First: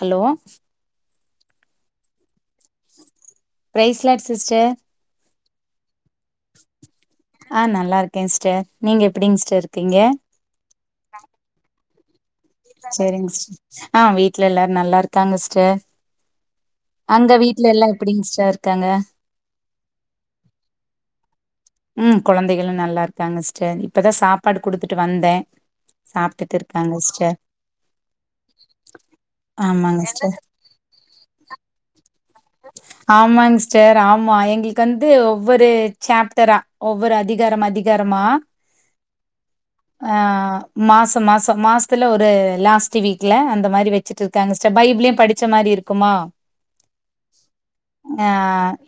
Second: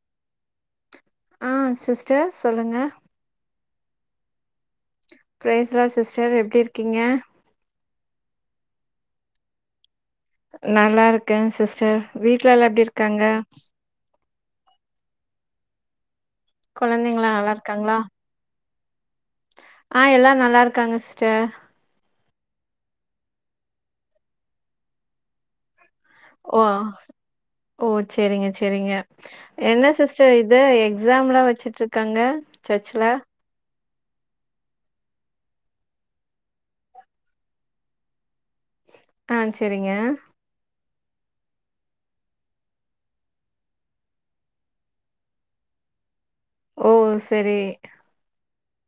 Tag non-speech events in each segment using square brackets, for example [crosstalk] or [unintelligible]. Hello ஆ sister சொல்லுங்க. Praise lord sister. பேசலா சிஸ்டர், எப்டி இருக்கீங்க ஆ நல்லா இருக்கே சிஸ்டர். நீங்க எப்டிங்க இருக்கீங்க. நல்லா இருக்கே சிஸ்டர். வீட்ல எல்லா எப்டி இருக்காங்க சரிங்க சிஸ், ஆ வீட்டுல எல்லாரும் நல்லா இருக்காங்க, சிஸ்டர். கொழந்தைங்களா அங்க நல்லா வீட்ல எல்லாம் இருக்காங்களா எப்டி சிஸ்டர் இருக்காங்க. ஆ எல்லா நல்லா இருக்காங்க சிஸ்டர். உம் குழந்தைகளும் நல்லா இருக்காங்க சிஸ்டர். இப்பதா சாப்பாடு குடுத்துட்டு வந்தேன். சாப்ட்டுட் ஓ இருக்காங்க, சிஸ்டர். ஓ சேரிங்க சேரிங்க என்ன சிஸ்டர் இது எக்ஸாம்லா வச்சுட்டு இருக்காங்க. சர்ச்ல ஆமாங்க சிஸ் ஸ்டர் ஆமா எங்களுக்கு வந்து, ஒவ்வொரு சாப்டரா, ஒவ்வொரு அதிகாரம் அதிகாரமா [inaudible] சேரிங்க ஆ... மாசம் மாசம் மாசத்துல ஒரு லாஸ்ட் வீக்ல அந்த மாரி வச்சுட்டு இருக்காங்க சிஸ்டர். பைபிளயும் படிச்ச மாரி இருக்கு. க்கும்மா ஓ செரி ஆ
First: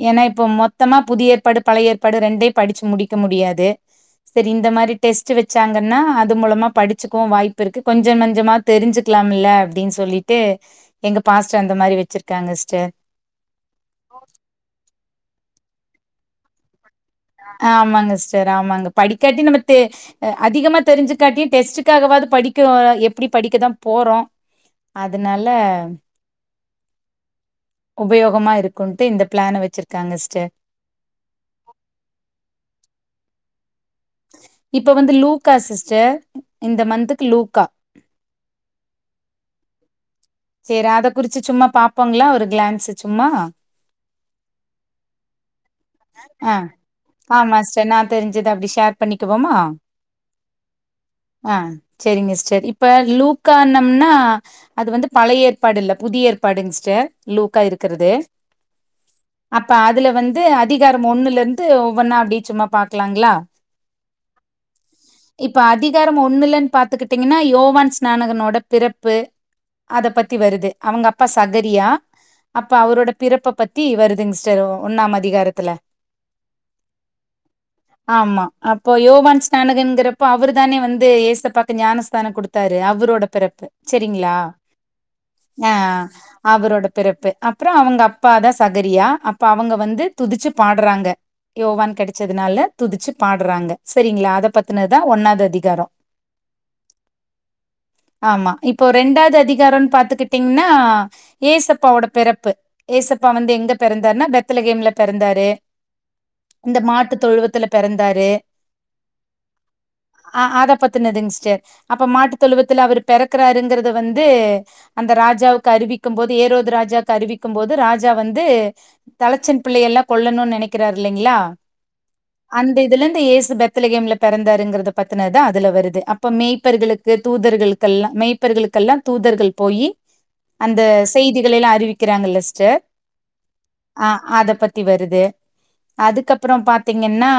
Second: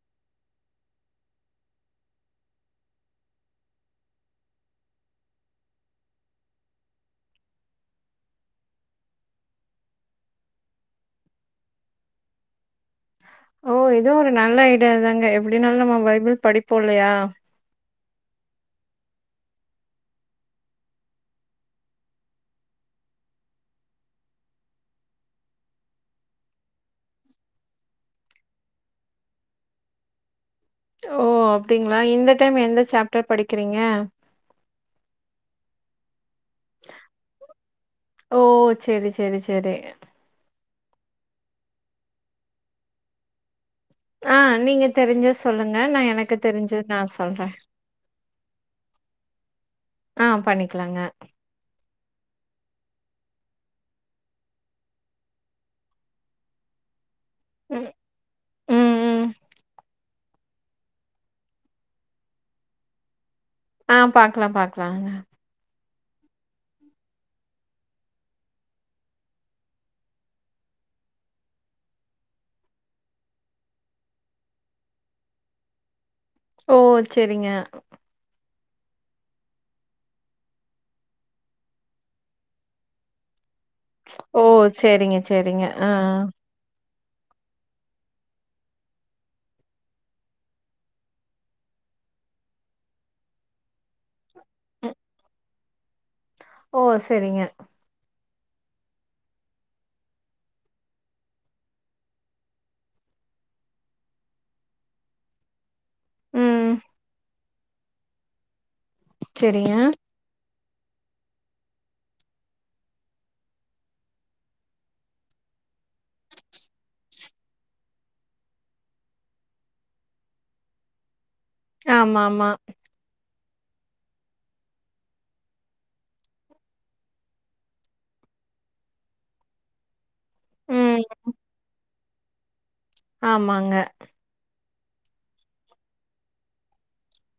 ஏன்னா இப்போ மொத்தமா புதிய ஏற்பாடு பழைய ஏற்பாடு ரெண்டயும் படிச்சு முடிக்க முடியாது செரி இந்த மாரி டெஸ்ட் வச்சாங்கன்னா அது மூலமா படிச்சுவவும் வாய்ப்பு இருக்கு கொஞ்சம் நஞ்சமாவது தெரிஞ்சுக்கலாம் இல்ல அப்டின்னு சொல்லிட்டு எங்க பாஸ்ட்டர் அந்த மாரி வச்சிருக்காங்க சிஸ்டர் ஓ இது ஒரு நல்ல ஐடியா தாங்க எப்டினாலு நம்ம பைபிள் படிப்போ இல்லயா ஆமாங்க சிஸ்டர் ஆமாங்க படிக்காட்டி நம்ம தெ அதிகமா தெரிஞ்சுக்காட்டியு டெஸ்டுக்காகவது படிக்க எப்டி படிக்கதா போறோ அதனால உபயோகமா இருக்குன்ட்டு இந்த பிளான வெச்சிருக்காங்க சிஸ்டர் ஓ அப்டிங்களா இந்த டைம் எந்த சாப்டர் படிக்கிறீங்க இப்ப வந்து லூக்கா சிஸ்டர் இந்த மந்த்துக்கு லூக்கா ஓ செரி செரி செரி சேரி அத குறிச்சு சும்மா பாப்போங்களா ஒரு கிளான்ஸ் சும்மா ஆ நீங்க தெரிஞ்ச சொல்லுங்க நா எனக்கு தெரிஞ்சது நா சொல்ற தெரிஞ்சது அப்டி ஷேர் பண்ணிக்குவோமா ஆ பண்ணிக்கலாங்க ஆ செரிங்க சிஸ்டர் இப்ப லூக்கான்னம்னா அது வந்து பழைய ஏற்பாடு இல்ல புதிய ஏற்பாடுங்க சிஸ்டர் லூக்கா ம் இருக்கிறது ம் ம் அப்ப அதுல வந்து அதிகாரம் ஒண்ணுல இருந்து ஒவ்வொன்னா அப்டியே சும்மா பாக்கலாங்களா ஆ பாக்கலா பாக்கலாங்க இப்ப அதிகாரம் ஒண்ணுல்லன்னு பாத்துகிட்டீங்கன்னா யோவான் ஸ்நானகனோட பிறப்பு அத பத்தி வருது அவங்க அப்பா சகரியா அப்ப அவரோட பிறப்ப பத்தி வருதுங்க சிஸ்டர் ஒன்னாம் அதிகாரத்துல ஓ சேரிங்க ஆமா அப்போ யோவான் ஸ்நானகன்ங்கிறப்போ அவர் தானே வந்து ஏசப்பாக்கு ஞானஸ்தானம் குடுத் தாரு அவரோட பிறப்பு செரிங்களா ஓ செரிங்க செரிங்க ஆ ஆ அவரோட பிறப்பு அப்றோ அவங்க அப்பாதா சகரியா அப்ப அவங்க வந்து துதிச்சு பாட்றாங்க யோவான் கெடைச்சதுனால துதிச்சு பாட்றாங்க செரிங்களா அத ம் பத்தினதா ஒன்னாது அதிகாரோ ஓ சேரிங்க ஆமா இப்போ ரெண்டாவது அதிகாரன்னு பாத்துகிட்டீங்கன்னா ஏசப்பாவோட பிறப்பு ஏசப்பா வந்து எங்க பிறந்தாருனா பெத்தல கேம்ல பிறந்தாரு ம் இந்த மாட்டு தொழுவத்துல பிறந்தாரு செரிங்க ஆ அதா பத்தினதுங்க சிஸ்டர் அப்ப மாட்டு தொழுவத்துல அவரு பிறக்குறாருங்கறத வந்து அந்த ராஜாவுக்கு அறிவிக்கும் போது ஏரோது ராஜாவுக்கு அறிவிக்கும் போது ராஜா வந்து தலச்சன் பிள்ளைய எல்லா கொல்லணு நெனைக்கிறாரு இல்லிங்ளா ஆமா ஆமா அந்த இதுல இருந்து ஏசு பெத் பெத்லகேம்ல பிறந்தாருங்கறத பத்துனது அதுல வருது அப்ப மெய்ப்பர்களுக்கு தூதர்களுக்கெல்லா மெய் ர்களுக்கெல்லா தூதர்கள் போயி அந்த ம் செய்திகள எல்லா அறிவிக்கிறாங்கில்ல சிஸ்டர் ஆமாங்க ஆ அத பத்தி வருது அதுக்கப்றோ பாத்தீங்கன்னா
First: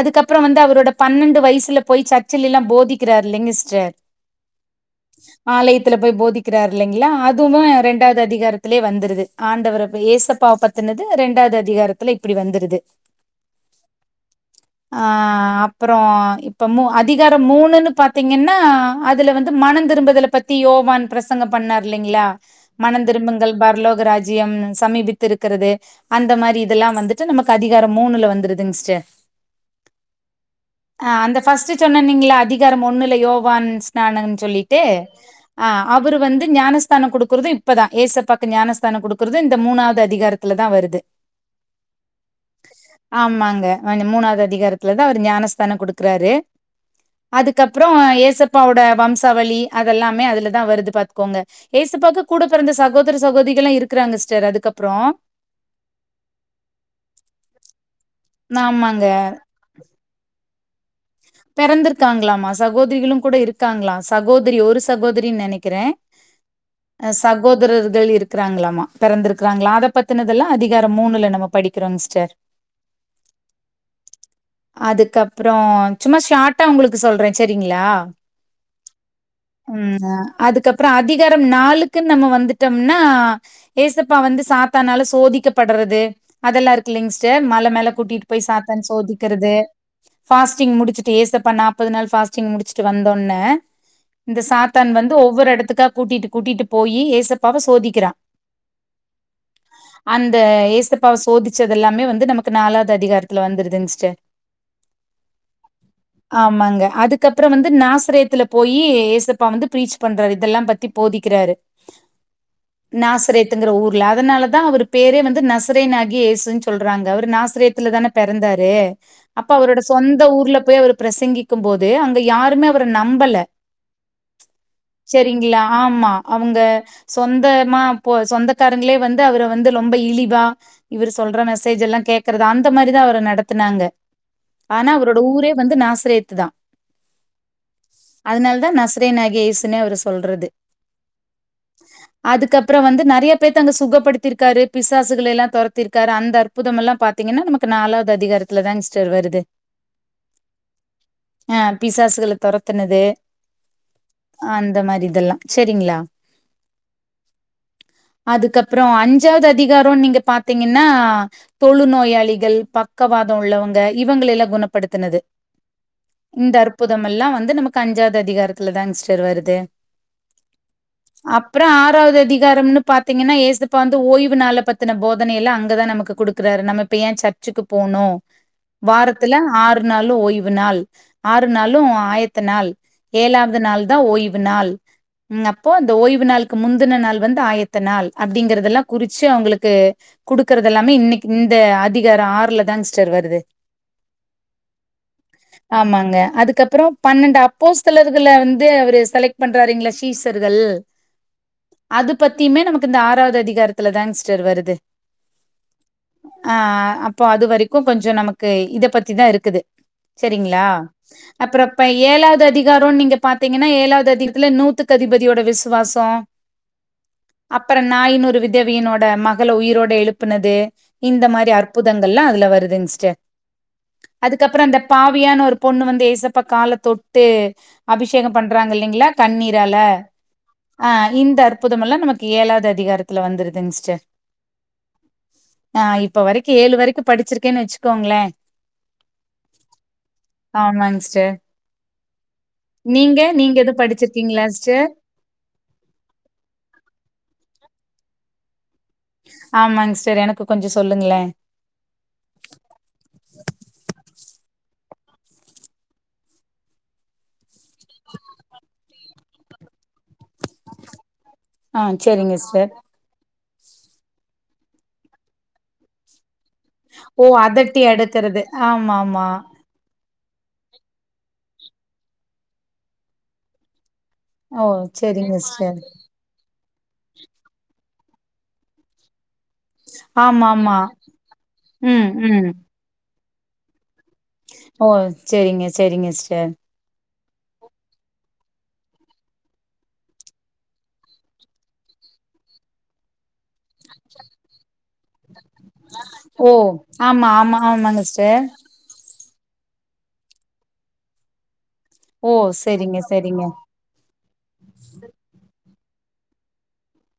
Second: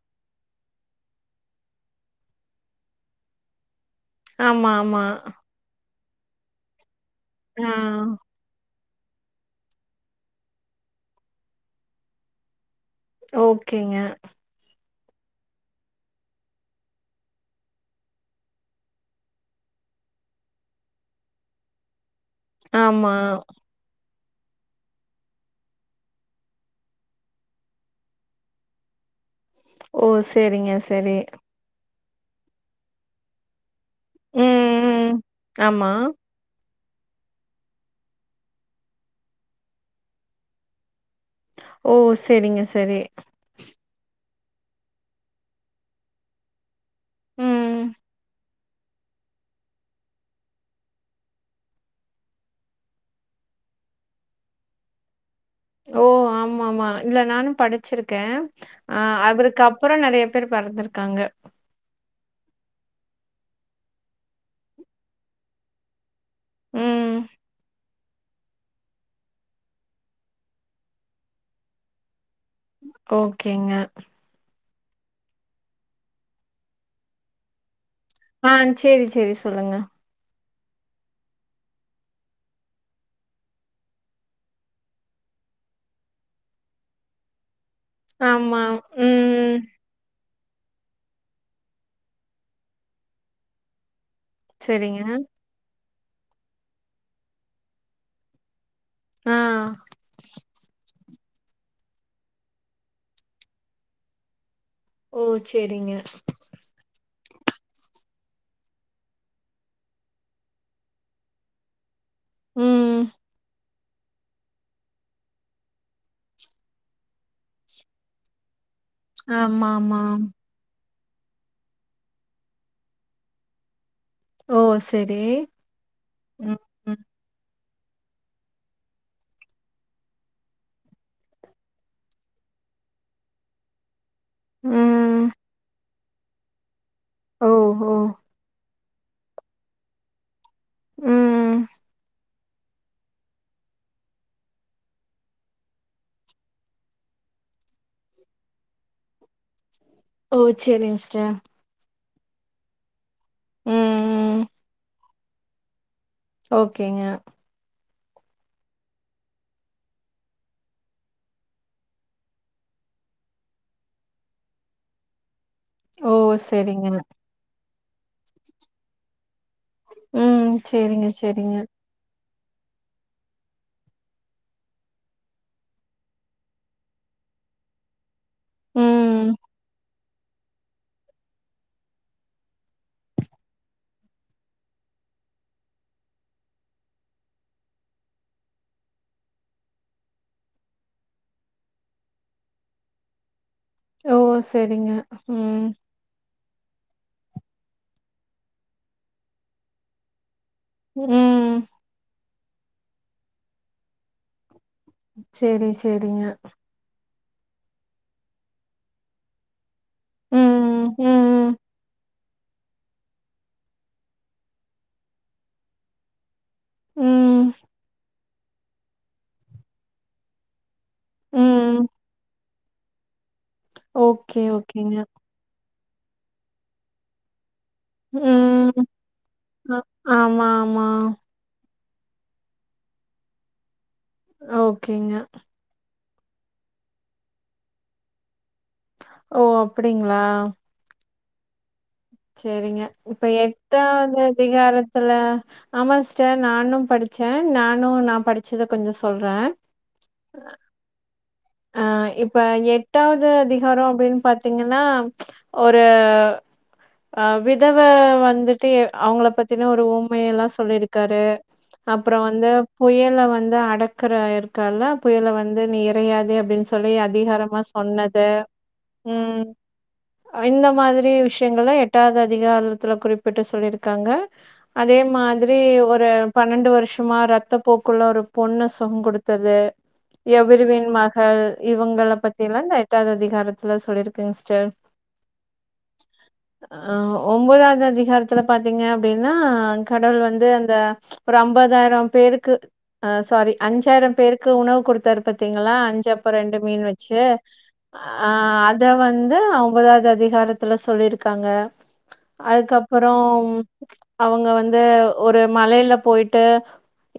அதுக்கப்றோ வந்து அவரோட பன்னெண்டு வயசுல போய் சர்ச்சல எல்லா போதிக்கிறாரு இல்லிங்க சிஸ்டர் ஆமா ஆமா ஆலயத்துல போயி போதிக்கிறாரு இல்லிங்ளா ஆ அதுவு ரெண்டாது அதிகாரத்து த்தில வந்துருது ஆண்டவர ஏசப்ப பத்தினது ரெண்டாவது அதிகாரத்துல இப்டி வந்துருது ஓகேங்க ஆ அப்றோ இப்ப மூ அதிகாரோ மூணுன்னு பாத்தீங்கன்னா அதுல வந்து மனந் திரும்பதல பத்தி யோவான் பிரசங்கப்பண்ணார் இல்லைங்களா மனந் ஆமா திரும்புங்கள் பர்லோக ராஜ்யம் சமீபித்து இருக்குறது அந்த மாரி இதெல்லா வந்துட்டு நமக்கு அதிகாரம் மூணுல வந்துருதுங் ஸ்டர் ஓ செரிங்க அ செரி அந்த பர்ஸ்ட் சொன்னன்னிங்ள அதிகாரம் ஒண்ணுல யோவான்ஸ் னானன்னு ம் சொல்லிட்டு் ம் அ ஆமா அவரு வந்து ஞானஸ்தானொ கொடு க்கிறது இப்பதா ஏசப்பாக்கு ஞானஸ்தானொ குடுக்கறது இந்த மூணாவது அதிகாரத்துல தா வருது ஓ செரிங்க செரி ம்மாங்க அ இந்த மூணாது அதிகாரத்துலதா அவர் ஞானஸ்தானம் கொடுக்குறாரு ம் அதுக்கப்றோ ஏசப்பாவோட வம்சாவளி அதெல்லாமே அதுலதா வருது பாத்துக்கோங்க ஏசப்பாக்கு கூட பிறந்த சகோதர சகோதிகல்லா இருக்குறாங்க சிஸ்டர் அதுக்கப்றோ ஓ ஆமா ஆமா இல்ல நானு படுச்சிருக்கே அ ஆமாங்க அவருக்கு அப்றோ நெறைய பேர் பெறந்திருக்காங்க பெறந்திருக்காங்ளாமா சகோதிரிகளும் கூட இருக்காங்களா சகோதிரி ஒரு சகோதிரின்னு நெனைக்கறே அ ம். சகோதரர்கள் இருக் கிறாங்ளாமா பெறந்திருக்றாங்ளா அத பத்துனதெல்லா அதிகாரம் மூணுல நம்ம படிக்கிறோங்ஸ்டர் ஓகேங்க அதுக்கப்றோ சும்மா ஷார்ட்டா உங்ளுக்கு சொல்றே செரிங்களா ஆ சேரி சேரி சொல்லுங்க அதுக்கப்றோ அதிகாரம் நாலுக்குன்னு நம்ம வந்துட்டோம்னா ஏசப்பா வந்து சாத்தானால சோதிக்கப்படறது அதெல்லா இருக்குல்லங் ஸ்டர் மல மேல கூட்டிட்டு போய் ஆமா. சாத்தான் ம். சோதிக்கிறது ஃபாஸ்டிங் முடித் சுட்டு ஏசப்பா நாப்பது நாள் ஃபாஸ்டிங் முடிச்சுட்டு வந்தோன இந்த சாத்தான் சரிங்க. வந்து ஒவ்வொரு எடத்துக்கா கூட்டிட்டு கூட்டிட்டுப் போயி ஏசப்பாவ சோதிக்கிறா ஆ. அந்த ஏச ப்பாவ சோதிச்சது எல்லாமே வந்து நமக்கு நாலாது அதிகாரத்துல வந்துருதுங் ஸ்டர் ஓ செரிங்க ஆமாங்க அதுக்கப்றோ வந்து நாசுரேத்துல போயி ஏசப்பா வந்து ப்ரீச் பண்றாரு இதெல்லா பத்தி போதிக்கிறாரு ம். நாசுரேத்துங்குற ஊர் ல அதனால தா அவரு பேரே வந்து நசரேன் ஆகி ஏசுனு சொல்றாங்க அவரு நாசுரேத்ல தானே பெறந்தாரு அப்ப அவரோட ஆமாமா. சொந்த ஊர்ல போயி அவரு பிரசங்கிக்கும் போது அங்க யாருமே அவர நம்பல ஓ! சரி. செரிங்ளா ஆமா ம், அவுங்க ம். சொந்தமா போ சொந்தக்காரங்ளே வந்து அவர வந்து ரொம்ப இழிவா இவரு சொல்ற மெசேஜ் எல்லா கேக்குறத அந்த மாரிதா அவர நடத்துனாங்க ஆனா அவரோட ம். ஊரே வந்து நாசரேத்து தா ஓ! ஓ! அதுனால தா நச தேனாகிய ஏசுனே அவர சொல்றது ம். அதுக்கப்றோ வந்து நெறைய பேத்த அங்க சுகப்படுத்திருக்காரு பிசாசுகள் எல்லா தொரத்திருக்காரு அந்த அற் புதமெல்லா பாத்திங்கன்னா நமக்கு நாலாது அதிகாரத்துல தான்ங்ஸ்டர் வருது ஓ செரிங்ஸ்டர் ஆ பிசாசுகள தொரத்துனது ம், ம். அந்த மாரி இதெல்லா செரிங்ளா ஓகேங்க அதுக்கப்றோ அஞ்சாது அதிகாரோன்னு நீங்க பாத்திங்கன்னா தொழு நோயாளிகள் பக்கவாத உள்ளவங்க இவங்கள எல்லா குணப்படுத்துனது ஓ! இந்த சரிங்க. அற்புதமெல்லா வந்து நமக்கு அஞ்சாது அதிகாரத்துல தாங்கஸ்டர் வருது ம். சரிங்க, சரிங்க. அப்றோ ஆ [unintelligible] வது அதிகாரம்னு பாத்திங்கன்னா ஏசப்பா வந்து ஓய்வு நாள பத்தன போதனை எல்லா அங்கதா நமக்கு குடுக்குறாரு நம்ம இப்ப ஏ சச் ச்க்கு போனு ம். வாரத்துல ஆறு நாளு ஓய்வ் நாள் ஆறு நாளு ஆயத்த நாள் ஏழாவது நாள் தா ஓய்வு நாள் ம் அப்போ அந்த ஓய்வு நாள்க்கு முந்தின நாள் வந்து ஆயத்த நாள் அப்டிங்கறதெல்லா குறிச்சு அவுங்களுக்கு குடுக்கறதல்லாமே இன்னைக் இந்த அதிகாரோ ஆறுல தா சிஸ்டர் வருது ஓ செரிங்க ம் ஆமாங்க அதுக்கப்பறோ பன்னெண்டு அப்போஸ்தலர்கள வந்து அவரு செலக்ட் பண்றாருங்க்ளே சீசர்கள் ம் அது பத்தியுமே நமக்கு இந்த ஆறாவது அதிகாரத்துல தாங் சிஸ்டர் வருது சேரி சேரிங்க ஆ அப்போ அது வரைக்கு கொஞ்சோ நமக்கு இத பத்திதா இருக்குது சேரிங்களா ம் ம் அப்பறோ இப்ப ஏழாவது அதிகாரோன் நீங்க பாத்தீங்கன்னா ஏழாவது அதிகத்துல நூத்துக்கு அதிபதியோட விஸ்வாசோ ம் அப்பறோ [unintelligible] விதவியனோட மகள உயிரோட எழுப்புனது இந்த மாரி ம் அற்புதங்கள்ளா அதுல வருதுங்க் சிஸ்டர் ஓகே அதுக்கப்பறோ அந்த ஓகேங்க ஓவியானு ஒரு பொண்ணு வந்து ஏசப்பா கால தொட்டு அபிஷேகம் பண்றாங்க ம் இல்லைங்க்ளா கண்ணீரால அ ஆமா ஆமா ஆ இந்த அற் புதமெல்லா நமக்கு ஏழாவது அதிகாரத்துல வந்துருதுங் சிஸ்டர் ஓகேங்க ஆ இப்போ வரைக்கு ஏழு வரைக்கு படிச்சிருக்கேன் வெச்சுக்கோங்க்ளே ஓ அப்டிங்க்ளா ஆமாங்ஸ்டர் சேரிங்க இப்ப நீங்க எதுவும் எட்டாவது படிச்சிருக்கீங்களா சிஸ்டர்? அதிகாரத்துல ஆமாங்க்ஸ்டர் நானு படுச்சே நானு நா படிச்சத கொஞ்சோ ஸ் ஆமாங்க்ஸ்டர் எனக்கு கொஞ்சோ சொல்லுங்க்ளே ஆ இப்ப எட்டாவது அதிகாரோ அப்டின் பாத்தீங்கன்னா ஒரூ ஆ விதவ வந்துட்டு எ அவங்கள பத்தின ஒரு ஓ மை எல்லா சொல்லிருக்காரு ஆ அப்பறோ சரிங்க வந்து சிஸ்டர். புயல வந்து அடக் க்கர இருக்கார்ல புயல வந்து நீ இறையாது அப்டின் சொ சொல்லி ஓ அதிகாரமா அதட்டி சொன்னது அடுக்கறது. ஆமாமா. ம் அ இந்த மாதிரி விஷயங்கலா எட்டாவது அதிகாரத்துல குறிப்பிட்டு சொல்லிருக்காங்க ஓ அதே சரிங்க மாத்ரி சிஸ்டர். ஒரு பன்னெண்டு வருஷமா ரத்தப் போக்குல்ல ஒரு பொண்ணு [unintelligible] குடுத்தது ஆம்மாம்மா கல் இவங்கள பத்தி எல்லா இந்த எட்டாவது அதிகாரத்துல சொல்லிருக் ஓ சேரிங்க சேரிங்க சிஸ்டர் ஆ ஒம்பதாவது அதிகாரத்துல பாத்தீங்க அப்டின்னா கடவுள் வந்து அந்த ஒரு ஐம்பதாயிரோ பேருக்கு ஆ சாரி அஞ்சாயிரம் பேருக்கு உணவு குடுத்தாரு பாத்தீங்களா அஞ் சப்ப ஓ ரெண்டு மீன் வெச்சு ஆமா, ஆமா, ஆமாங்க ஆ சிஸ்டர். அத் இத வந்து ஒம்பதாவது அதிகாரத்துல சொல்லிருக்காங்க ஓ சரிங்க, சரிங்க. அதுக்கப்பறோம் அவங்க வந்து ஒரு மலேல போய்ட்டு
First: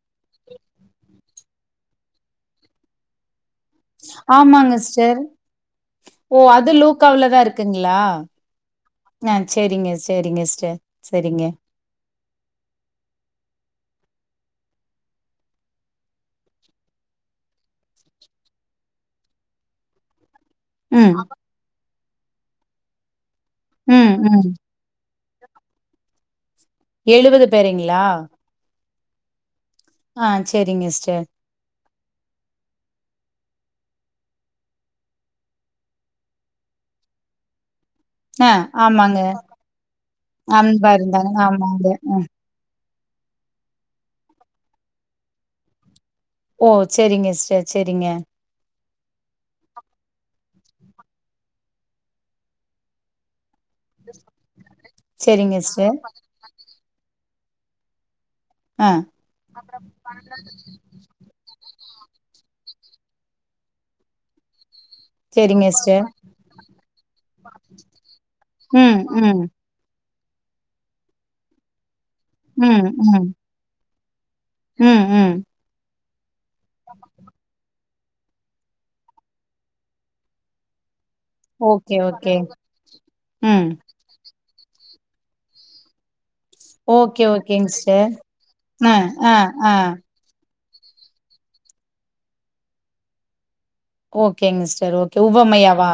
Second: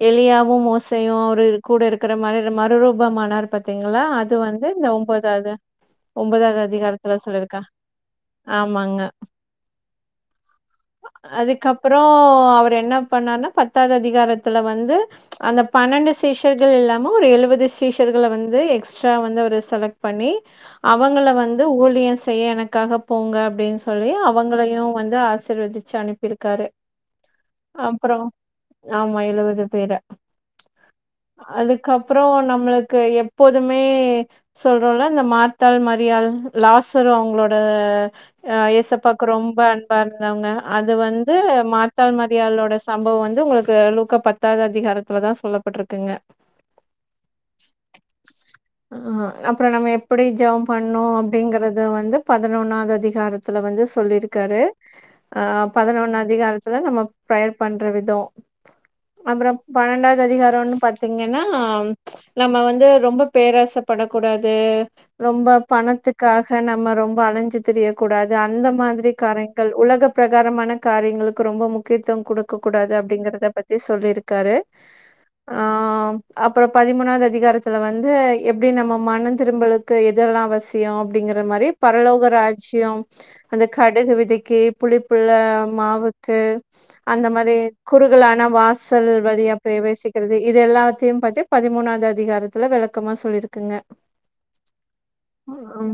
எலியாவு மோசையு அவரு கூட இருக்கற மாரி ர மறுரூபமானார் பத் த்தீங்க்ளா அது வந்து ஆமாங்க இந்த சிஸ்டர். ஒம்பதாவது ஓ அது லூகாவ்லதா இருக்குங்க்ளா ஆமாங்க ஆ சேரிங்க சேரிங்கஸ்ட சேரிங் அதுக்கப்றோ அவர் என்ன பண்ணார்னா பத்தாவது அதிகாரத்துல வந்து அந்த பனண்டு சீஷர்கள் இல்லாம ஒரு எழுவது சீஷர்கள வந் து எக்ஸ்ட்ரா வந்து அவர் செலக்ட் பண்ணி ம், அவங்கள வந்து ஊழியம் செய்ய எனக்காக போங்க அப்டின் சொல்லி ம், ம். அவங்களையு வந்து ஆசிர்வதிச்சு அனுப்பிருக்காரு எழுவது பேரைங்களா ஆமா எழுவது பேர ஆ சேரிங்கஸ்ட அலுக்கப்றோ நம்மளுக்கு எப் எப்போதுமே சொல்றோல்ல இந்த மார்த்தால் மரியாள் லாசர் அவங்களோட ஆ ஏசப்பாக்கு ரொம்ப அன்பா இருந்தவங்க அன்பா அது இருந்தாங்க. வந்து ஆமாங்க. மார்த்தாள் மரியாளோட சம்பவ வந்து உங்களுக்கு லூக்கா பத்தாவது அதிகாரத்துல தா சொல்லப்பட்ருக்குங்க ஓ சேரிங்கஸ்ட செரிங்க ஆமா அப்றோ நம்ம எப்டி ஜோம் பண்ணோ அப்டிங்கறது வந்து பதினொன்னாவது அதிகாரத்துல வந்து சொல்லிருக்காரு ஆ சரிங்க சிஸ்டர். பதினொன்னு அதிகாரத்துல நம்ம ப்ரெயர் பண்ற விதோ ஆ அப்றோ பனண்டாவது அதிகாரன்னு பாத்தீங்க ன்னா நம்ம வந்து ரொம்ப பேராச படக்கூடாது ரொம்ப சரிங்க சிஸ்டர். பணத்துக்காக நம்ம ரொம்ப அழிஞ்சு திரிய கூடாது அந்த ம், மாதிரி ம், காரேங் கள் உலக ப்ரகாரமான காரியங்களுக்கு ரொம்ப முக்கியத்தும் குடுக்க ம், கூடாது ம், அப்டிங்கறத பத் தி சொல்லிருக்காரு ம் ம் ஆ அப்றோ பதிமூணாது அதிகாரத்துல வந் வந்து எப்டி நம்ம மனம் திரும்பலுக்கு எதெல்லாம் அவ சியோ அப்டிங்கிற மாரி ஓகே, பரலோக ஓகே. ராஜ்யோ அந்த ம். கடுகு விதைக்கு புளிப்புள்ள மாவு க்கு ஓகே, அந்த மாரி ஓகேங்க சிஸ்டர். குறுகலான ஆ, வாசல் ஆ, வழியா ஆ. ப்ரவேசிக் கறது இது எல்லாத்தையு பத்தி பதிமூணாது அதிகாரத்துல வெளக்கமா சொல்லிருக்குங்க ஓகேங்கஸ்டர் ஓக்கே உவமையாவா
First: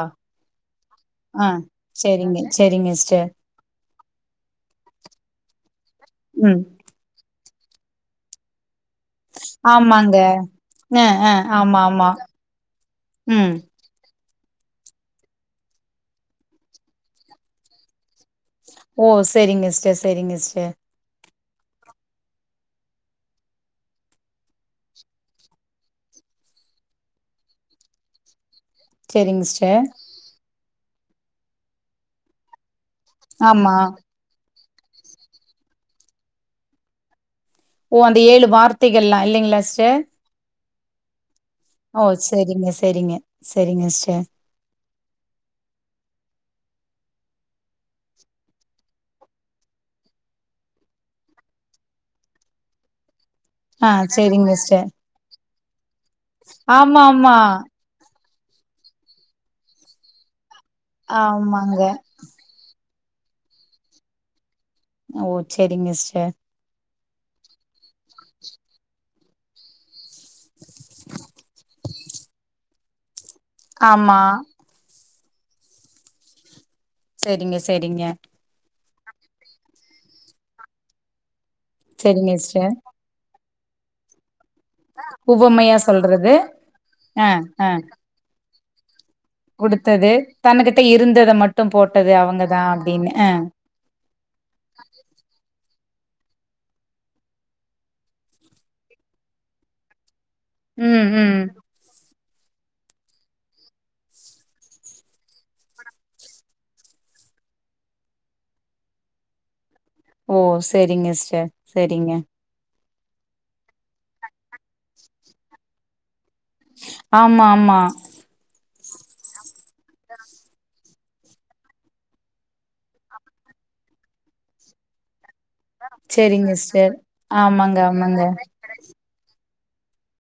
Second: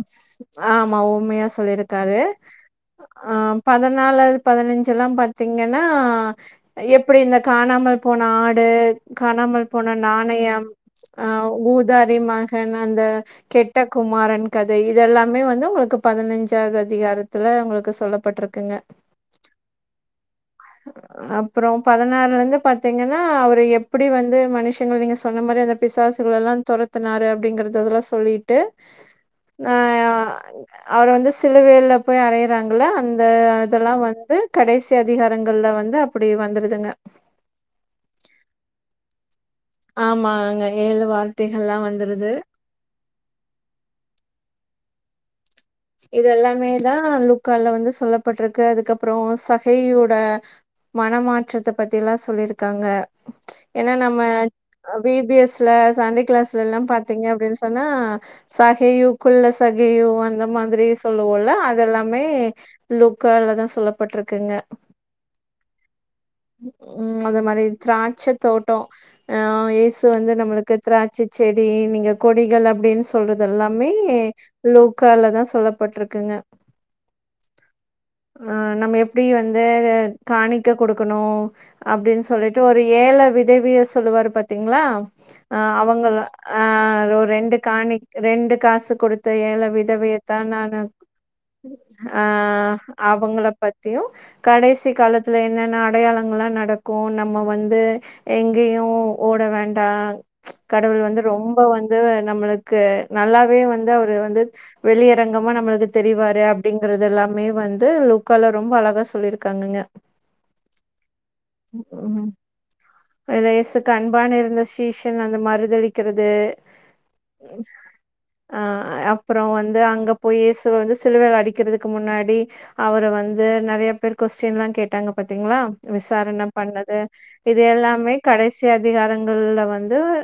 ஆமா உண்மையா ஆ சொல்லியிருக்காரு சேரிங்க செரிங்கஸ்ட ஆ பதினாலாவது பதினஞ்செல்லா பாத்தீங்கன்னா ம். அ எப்டி இந்த காணாமல் போன ஆடு காணாமல் போன ஆமாங்க. நாணயம் அ ஊதாரி மகன் அந்த ம். கெட் ட குமாரன் கதை இதெல்லாமே வந்து உங்களுக்கு பதினஞ்சாவது அதிகாரத்துல உங்களுக்கு சொல்லப்பட்ருக் ஓ செரிங்கஸ்ட செரிங்கஸ்ட அப்றோ பதினாறுல இருந்து பாத்தீங்கன்னா அவரு எப்டி வந்து மனுஷங்கள நீங்க சொன்ன மாரி அந்த பிசாசுகளெல்லா தொரத்துனாரு அப்டிங்கறதுதெல்லா சொல்லிட்டு சரிங்க ஆ சிஸ்டர். அவர வந்து சிலுவையில போய் அரையறாங்கள அந்த ஆமா. இதெல்லா வந்து கடைசி அதிகாரங்கள்ல வந்து அப்டி வந்துருதுங்க ஓ அந்த ஏழு வார்த்தைகள்லா இல்லைங்களாஸ்ட ஆமா இங்க ஏழு வார் ஓ செரிங்க செரிங்க செரிங்கஸ்ட இது எல்லாமே தா லூக்கால வந்து சொல்லப்பட்ருக்கு அதுக்கப்றோ சகையோட மனமாற்றத்த பத்தி எல்லா சொல்லிருக்காங்க ஆ, ஏன்னா நம்ம சரிங்க சிஸ்டர். ஆ பிபிஎஸ்ல சண்டே க்ளாஸ்ல எல்லா ஆமா, பாத்தீங்க ஆமா. அப்டின் சொன்னா சகையு குள்ள சகையு அந்த மாதிரி சொல்லுவோல்ல ஆமாங்க. அது எல்லாமே லூக்காலதா சொல்லப்பட்ருக்குங்க ஓ செரிங்க சிஸ்டர் ம் அந்த மாதிரி திராட்ச தோட்டோ ஆ இஸ் இது வந்து நம்மளுக்கு திராட்ச செடி நீங்க கொடிகள் அப்டின்னு சொல்றது எல்லாமே ஆமா லுக் காலதா சொல்லப்பட்ருக்குங்க செரிங்க செரிங்க ஆ நம்ம எப்டி வந்து காணிக்க குடுக்கணு அப்டின்னு செரிங்க சொல்லிட்டு சிஸ்டர் ஒரு ஏழ விதவிய சொல்லுவாறு பாத் தீங்களா உவமையா அவங்கள சொல்றது ஆ ஆ ரெண்டு ஆ காணி ரெண்டு காசு குடுத் து ஏழ குடுத்தது விதவியத்தா நானு தன்னுகிட்ட இருந்தத மட்டு போட்டது ஆ அவங்கதா அப்டின்னு ஆ அவங்கள பத்தியு கடைசி காலத்துல என்னென்ன அடையாளங்கள்லா நடக்கு நம்ம வந்து எங்கயு ஓட வேண்டா கடவுள் ம் வந்து ம் ரொம்ப வந்து நம்மளுக்கு நல்லாவே வந்து அவரு வந்து வெளியரங்கமா நம்மளுக்கு தெரிவாரு அப்டிங்கறது எல்லாமே வந்து லூக்கால ரொம்ப அழகா சொல்லிருக்காங்கங்க ஓ செரிங்க சிஸ்டர் செரிங்க இந்த ஏசுக்கு அன்பான இருந்த சீஷன் அந்த மறுதளிக்கிறது ஆமா ஆமா ஆ அப்பறோ வந்து அங்க போய் ஏசுவ வந்து சிலுவைல அடிக்கிறதுக்கு முன்னாடி அவர வந்து நெறையா பேர் கொஸ்டின்ல்லா கேட்டாங்க பாத்தீங்களா விசாரண செரிங்க சிஸ்டர் பண்ணது இது ஆமாங்க எல்லாமே ஆமாங்க கடைசி அதிகாரங்கள்ல வந்து